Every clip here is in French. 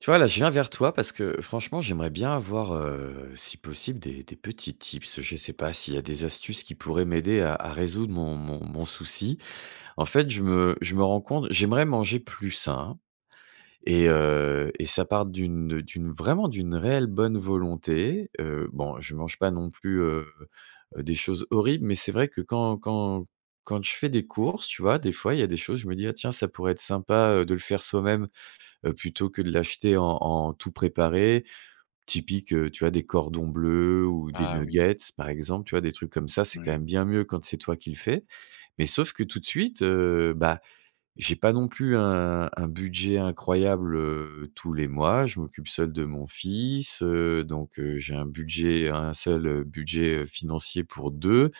Tu vois, là, je viens vers toi parce que franchement, j'aimerais bien avoir, si possible, des petits tips. Je ne sais pas s'il y a des astuces qui pourraient m'aider à résoudre mon souci. En fait, je me rends compte j'aimerais manger plus sain et ça part d'une réelle bonne volonté. Bon, je mange pas non plus, des choses horribles, mais c'est vrai que quand je fais des courses, tu vois, des fois, il y a des choses, je me dis: «Ah tiens, ça pourrait être sympa, de le faire soi-même, plutôt que de l'acheter en tout préparé. Typique, tu vois, des cordons bleus ou des Ah oui, nuggets, par exemple, tu vois? Des trucs comme ça, c'est quand même oui, bien mieux quand c'est toi qui le fais. Mais sauf que tout de suite, j'ai pas non plus un budget incroyable, tous les mois. Je m'occupe seul de mon fils, donc j'ai un seul budget financier pour deux.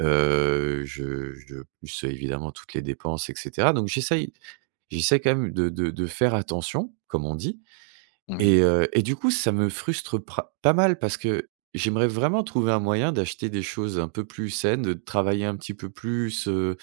Je plus, évidemment, toutes les dépenses, et cetera. Donc j'essaie quand même de faire attention, comme on dit, oui. et du coup, ça me frustre pra pas mal parce que j'aimerais vraiment trouver un moyen d'acheter des choses un peu plus saines, de travailler un petit peu plus, heu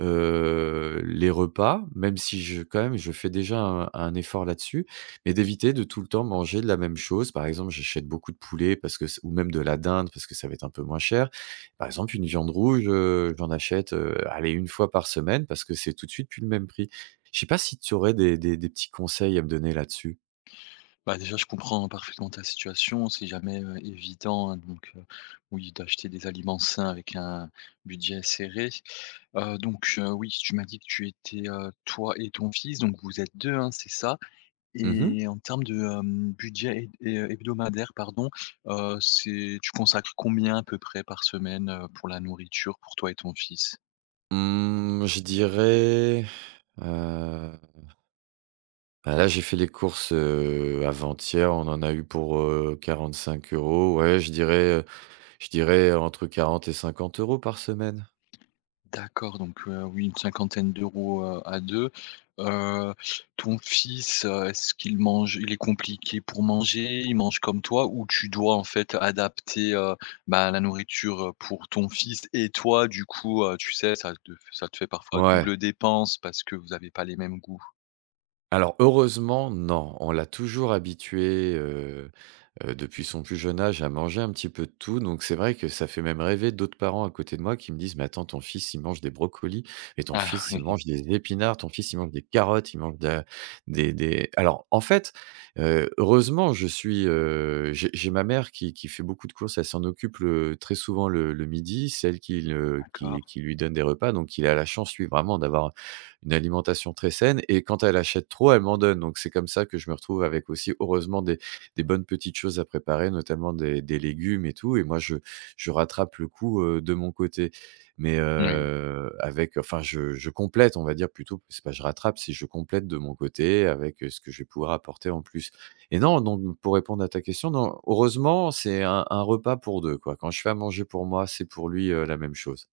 heu, les repas, même si je quand même, je fais déjà un effort là-dessus, mais d'éviter de tout le temps manger de la même chose. Par exemple, j'achète beaucoup de poulet parce que c ou même de la dinde parce que ça va être un peu moins cher. Par exemple, une viande rouge, j'en achète, allez, une fois par semaine parce que c'est tout de suite plus le même prix. Je sais pas si tu aurais des petits conseils à me donner là-dessus? Déjà, je comprends parfaitement ta situation. C'est jamais, évident, hein, oui, d'acheter des aliments sains avec un budget serré. Oui, tu m'as dit que tu étais, toi et ton fils, donc vous êtes 2, hein, c'est ça? Mmh Et en termes de, budget hé hé hebdomadaire, pardon, c'est tu consacres combien à peu près par semaine, pour la nourriture, pour toi et ton fils? Mmh, je dirais, heu, bah, là, j'ai fait les courses, avant-hier, on en a eu pour, 45 euros. Ouais, je dirais entre 40 et 50 € par semaine. D'accord, oui, une cinquantaine d'euros, à 2. Heu, ton fils, est-ce qu'il mange il est compliqué pour manger? Il mange comme toi ou tu dois, en fait, adapter, la nourriture, pour ton fils et toi, du coup, tu sais, ça te fait parfois double Ouais. dépense parce que vous n'avez pas les mêmes goûts? Alors heureusement, non. On l'a toujours habitué, depuis son plus jeune âge à manger un petit peu de tout, donc c'est vrai que ça fait même rêver d'autres parents à côté de moi qui me disent: «Mais attends, ton fils, il mange des brocolis et ton Ah fils, il oui, mange des épinards, ton fils, il mange des carottes, il mange de la des» alors en fait, heureusement, je suis, j'ai ma mère qui fait beaucoup de courses, elle s'en occupe le très souvent le midi, c'est elle qui le d'accord. Qui lui donne des repas, donc il a la chance, lui, vraiment d'avoir une alimentation très saine. Et quand elle achète trop, elle m'en donne, donc c'est comme ça que je me retrouve avec aussi, heureusement, des bonnes petites choses à préparer, notamment des légumes et tout. Et moi, je rattrape le coup, de mon côté. Mais, Oui. Avec, enfin, je complète, on va dire plutôt, c'est pas je rattrape, c'est je complète de mon côté avec, ce que je vais pouvoir apporter en plus. Et non, donc pour répondre à ta question, non, heureusement c'est un repas pour deux, quoi. Quand je fais à manger pour moi, c'est pour lui, la même chose.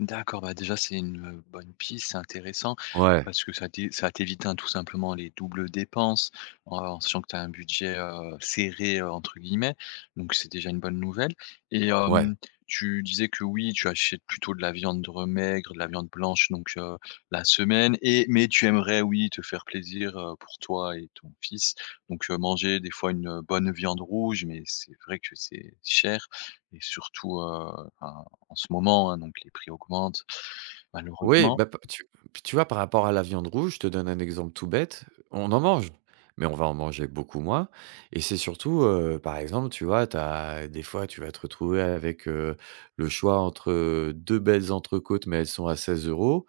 D'accord, bah, déjà c'est une, bonne piste, c'est intéressant Ouais, parce que ça t'évite, hein, tout simplement les doubles dépenses en sachant que tu as un budget, «serré», entre guillemets, donc c'est déjà une bonne nouvelle et ouais. hem, tu disais que oui, tu achètes plutôt de la viande maigre, de la viande blanche donc la semaine et mais tu aimerais, oui, te faire plaisir, pour toi et ton fils donc manger des fois une, bonne viande rouge mais c'est vrai que c'est cher et surtout, enfin en ce moment, hein, donc les prix augmentent Oui, malheureusement. bah, p tu puis tu vois, par rapport à la viande rouge, je te donne un exemple tout bête, on en mange, mais on va en manger beaucoup moins. Et c'est surtout, par exemple, tu vois, t'as des fois, tu vas te retrouver avec, le choix entre 2 belles entrecôtes, mais elles sont à 16 euros.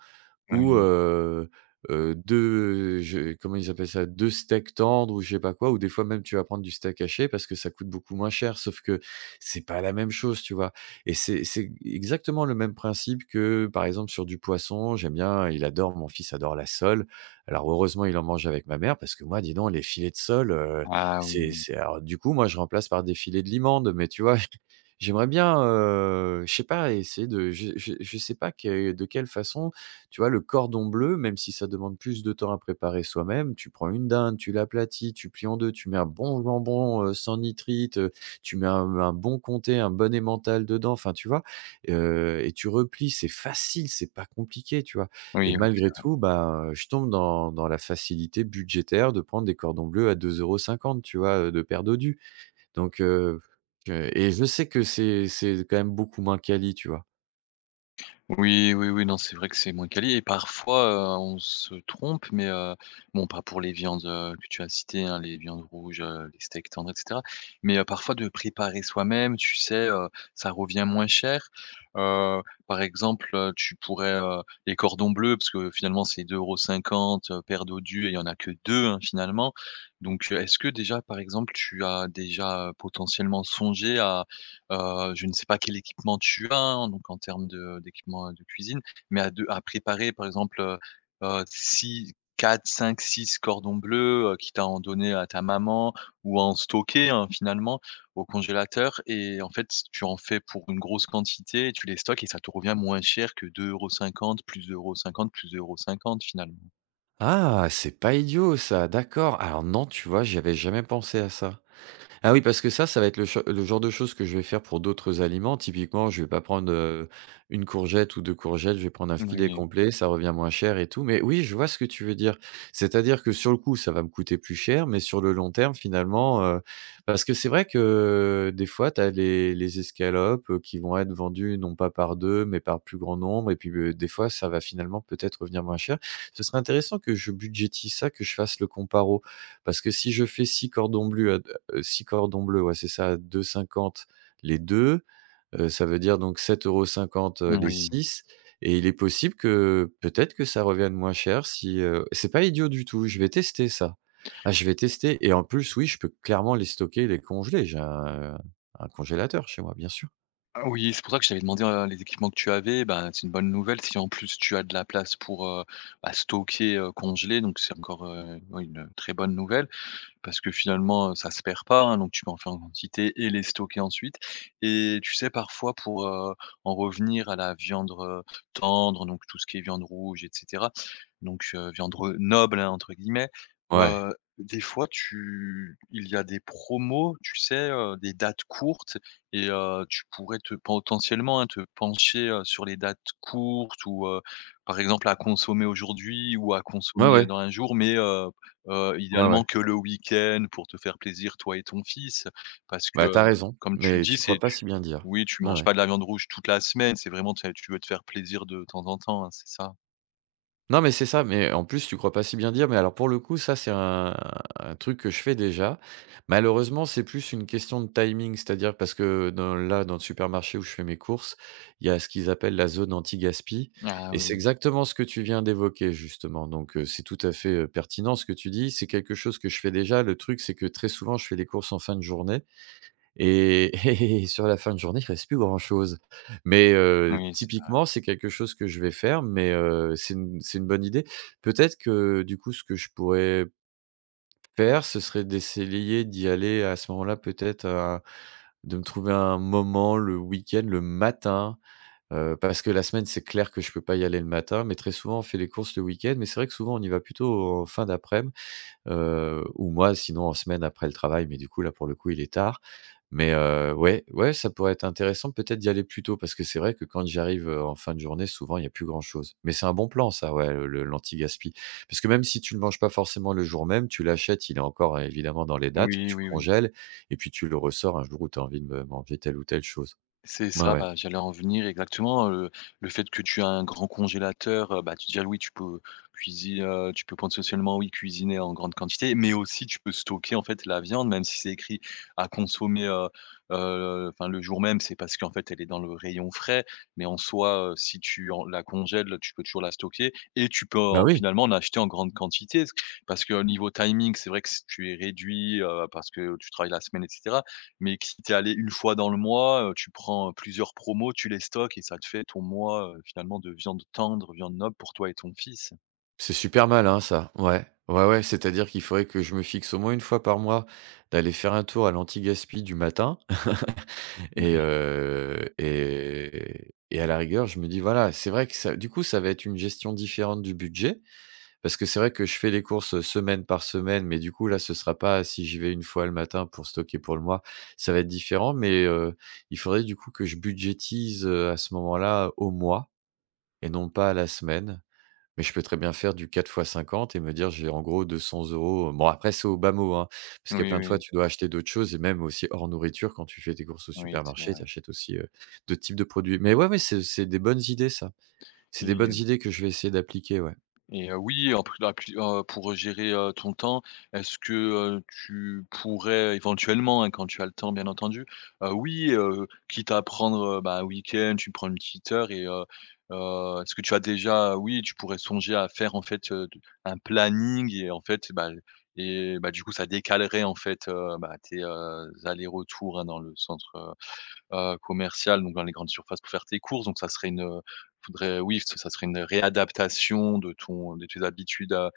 Ou, Oui. 2, je, comment ils appellent ça? Deux steaks tendres ou je sais pas quoi, ou des fois même tu vas prendre du steak haché parce que ça coûte beaucoup moins cher. Sauf que c'est pas la même chose, tu vois? Et c'est exactement le même principe que, par exemple, sur du poisson, j'aime bien il adore mon fils adore la sole. Alors heureusement, il en mange avec ma mère parce que moi, dis donc, les filets de sole, Ah oui, oui. c'est alors du coup, moi, je remplace par des filets de limande, mais tu vois? J'aimerais bien, je sais pas, essayer de, je sais pas, que de quelle façon, tu vois, le cordon bleu, même si ça demande plus de temps à préparer soi-même, tu prends une dinde, tu l'aplatis, tu plies en 2, tu mets un bon jambon, sans nitrite, tu mets un bon comté, un bon emmental dedans, enfin, tu vois? Et tu replies, c'est facile, c'est pas compliqué, tu vois? Et Oui, oui. malgré tout, bah, je tombe dans la facilité budgétaire de prendre des cordons bleus à deux euros cinquante, tu vois, de paire d'odus. Donc que et Je sais que c'est quand même beaucoup moins quali, tu vois? Oui, oui, oui, non, c'est vrai que c'est moins quali et parfois, on se trompe, mais bon, pas pour les viandes, que tu as citées, hein, les viandes rouges, les steaks tendres, et cetera. Mais parfois de préparer soi-même, tu sais, ça revient moins cher. Par exemple, tu pourrais, les cordons bleus, parce que finalement c'est deux euros cinquante paire d'odus et il y en a que 2 hein, finalement. Donc est-ce que déjà, par exemple, tu as déjà, potentiellement songé à je ne sais pas quel équipement tu as, hein, donc en termes de d'équipement, de cuisine, mais à préparer par exemple, 6 4-5-6 cordons bleus, quitte à en donner à ta maman ou à en stocker, hein, finalement au congélateur et en fait, tu en fais pour une grosse quantité, tu les stockes et ça te revient moins cher que 2,50 €, plus 2,50 €, plus 2,50 €, finalement. «Ah, c'est pas idiot ça, d'accord. Alors non, tu vois, j'y avais jamais pensé à ça». Ah oui, parce que ça va être le genre de choses que je vais faire pour d'autres aliments. Typiquement, je vais pas prendre, 1 courgette ou 2 courgettes, je vais prendre un filet Oui, complet, ça revient moins cher et tout. Mais oui, je vois ce que tu veux dire. C'est-à-dire que sur le coup, ça va me coûter plus cher, mais sur le long terme, finalement, parce que c'est vrai que, des fois, tu as les escalopes, qui vont être vendues non pas par 2 mais par plus grand nombre, et puis, des fois, ça va finalement peut-être revenir moins cher. Ce serait intéressant que je budgétise ça, que je fasse le comparo. Parce que si je fais 6 cordons bleus. 6 cordons bleus, ouais, c'est ça, 2,50 les 2, ça veut dire donc 7,50 €, les oui. 6, et il est possible que, peut-être que ça revienne moins cher si, c'est pas idiot du tout, je vais tester ça. Ah, je vais tester, et en plus, oui, je peux clairement les stocker, les congeler. J'ai un congélateur chez moi, bien sûr. Ah oui, c'est pour ça que je t'avais demandé, les équipements que tu avais. Ben, c'est une bonne nouvelle si en plus tu as de la place pour, stocker, congeler, donc c'est encore, oui, une très bonne nouvelle parce que finalement, ça se perd pas, hein, donc tu peux en faire en quantité et les stocker ensuite et tu sais, parfois pour, en revenir à la viande, tendre, donc tout ce qui est viande rouge et cetera, donc viande re «noble», hein, entre guillemets, Ouais. heu, des fois tu il y a des promos, tu sais, des dates courtes et tu pourrais te potentiellement, hein, te pencher, sur les dates courtes ou par exemple à consommer aujourd'hui ou à Ouais, consommer ouais. dans un jour mais Ouais, idéalement ouais. que le week-end pour te faire plaisir toi et ton fils. Parce que, Bah, t'as raison, comme tu le mais dis, tu c'est crois pas tu si bien dire. oui, tu Ouais, manges ouais. pas de la viande rouge toute la semaine, c'est vraiment tu veux te faire plaisir de temps en temps, hein, c'est ça? Non, mais c'est ça, mais en plus, tu crois pas si bien dire, mais alors pour le coup, ça, c'est un truc que je fais déjà. Malheureusement, c'est plus une question de timing, c'est-à-dire parce que dans le supermarché où je fais mes courses, il y a ce qu'ils appellent la zone anti-gaspi, Ah et c'est oui, exactement ce que tu viens d'évoquer, justement, donc, c'est tout à fait, pertinent, ce que tu dis. C'est quelque chose que je fais déjà. Le truc, c'est que très souvent, je fais les courses en fin de journée et et sur la fin de journée, il reste plus grand-chose. Mais, oui, c'est vrai. typiquement, c'est quelque chose que je vais faire, mais, c'est une bonne idée. Peut-être que, du coup, ce que je pourrais faire, ce serait d'essayer d'y aller à ce moment-là, peut-être, à de me trouver un moment le week-end, le matin, parce que la semaine, c'est clair que je peux pas y aller le matin, mais très souvent, on fait les courses le week-end. Mais c'est vrai que souvent, on y va plutôt en fin daprès midi. Ou moi sinon en semaine après le travail, mais du coup là pour le coup il est tard. Mais, ouais, ouais, ça pourrait être intéressant peut-être d'y aller plus tôt parce que c'est vrai que quand j'arrive, en fin de journée souvent il y a plus grand chose. Mais c'est un bon plan, ça, ouais, le l'anti-gaspi. Parce que même si tu ne le manges pas forcément le jour même, tu l'achètes, il est encore, évidemment dans les dates, Oui, tu oui, oui. congèles, et puis tu le ressors un jour où tu as envie de me manger telle ou telle chose. C'est Ouais, ça, ouais. bah, j'allais en venir exactement, le fait que tu as un grand congélateur, tu déjà oui, tu peux cuisiner, tu peux prendre socialement oui, cuisiner en grande quantité, mais aussi tu peux stocker, en fait, la viande, même si c'est écrit à consommer, le jour même, c'est parce qu'en fait, elle est dans le rayon frais, mais en soi, si tu en la congèles, tu peux toujours la stocker et tu peux Bah en oui. finalement en acheter en grande quantité. Parce que au niveau timing, c'est vrai que si tu es réduit, parce que tu travailles la semaine etc. Mais que si tu es allé une fois dans le mois, tu prends, plusieurs promos, tu les stockes et ça te fait ton mois, finalement de viande tendre, viande noble pour toi et ton fils. C'est super mal, hein, ça. Ouais. Ouais, ouais, c'est-à-dire qu'il faudrait que je me fixe au moins une fois par mois d'aller faire un tour à l'anti-gaspi du matin. et Oui. heu et et à la rigueur, je me dis: «Voilà», c'est vrai que, ça du coup, ça va être une gestion différente du budget parce que c'est vrai que je fais les courses semaine par semaine, mais du coup, là, ce sera pas, si j'y vais une fois le matin pour stocker pour le mois, ça va être différent, mais, il faudrait du coup que je budgétise, à ce moment-là, au mois et non pas à la semaine. Mais je peux très bien faire du 4 fois 50 et me dire: «J'ai en gros 200 €». Bon, après, c'est au bas mot, hein, parce qu'il y a Oui, plein de fois, oui, tu dois acheter d'autres choses, et même aussi hors nourriture, quand tu fais tes courses au oui, c'est supermarché, tu vrai. achètes aussi, d'autres types de produits. Mais ouais, ouais, c'est des bonnes idées, ça. C'est des bonnes idées que je vais essayer d'appliquer, ouais. Et oui, en plus, la plu pour gérer, ton temps, est-ce que, tu pourrais éventuellement, hein, quand tu as le temps bien entendu, oui, quitte à prendre, un week-end, tu prends une petite heure et est-ce que tu pourrais songer à faire en fait, d un planning et du coup ça décalerait en fait, tes, allers-retours, hein, dans le centre, commerciales, donc dans les grandes surfaces pour faire tes courses, donc ça serait une, faudrait oui, ça ça serait une réadaptation de tes habitudes,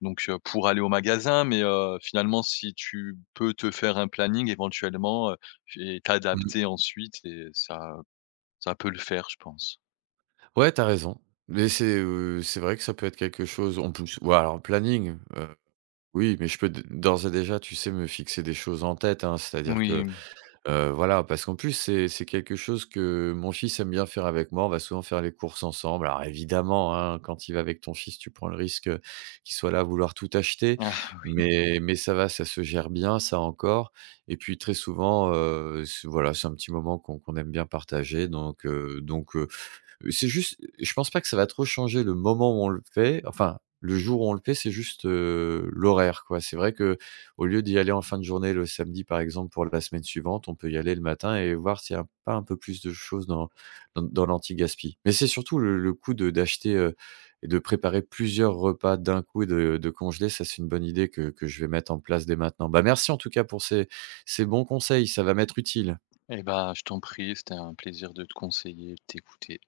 donc pour aller au magasin. Mais finalement, si tu peux te faire un planning éventuellement, et Mmh. t'adapter ensuite et ça peut le faire, je pense. Ouais, t'as raison. Mais c'est vrai que ça peut être quelque chose en plus, ouais, alors planning, oui, mais je peux d'ores et déjà, tu sais, me fixer des choses en tête, hein. C'est-à-dire que Oui, Heu, voilà, parce qu'en plus, c'est quelque chose que mon fils aime bien faire avec moi. On va souvent faire les courses ensemble. Alors évidemment, hein, quand il va avec ton fils, tu prends le risque, qu'il soit là à vouloir tout acheter, mais ça va, ça se gère bien, ça encore. Et puis très souvent, c'est voilà, c'est un petit moment qu'on aime bien partager, donc, donc c'est juste, je pense pas que ça va trop changer le moment où on le fait, enfin, le jour où on le fait, c'est juste, l'horaire, quoi. C'est vrai que au lieu d'y aller en fin de journée le samedi, par exemple, pour la semaine suivante, on peut y aller le matin et voir s'il y a pas un peu plus de choses dans dans l'anti-gaspi. Mais c'est surtout le coup de d'acheter, et de préparer plusieurs repas d'un coup et de congeler, ça, c'est une bonne idée que je vais mettre en place dès maintenant. Bah, merci en tout cas pour ces bons conseils, ça va m'être utile. et ben je t'en prie, c'était un plaisir de te conseiller, de t'écouter.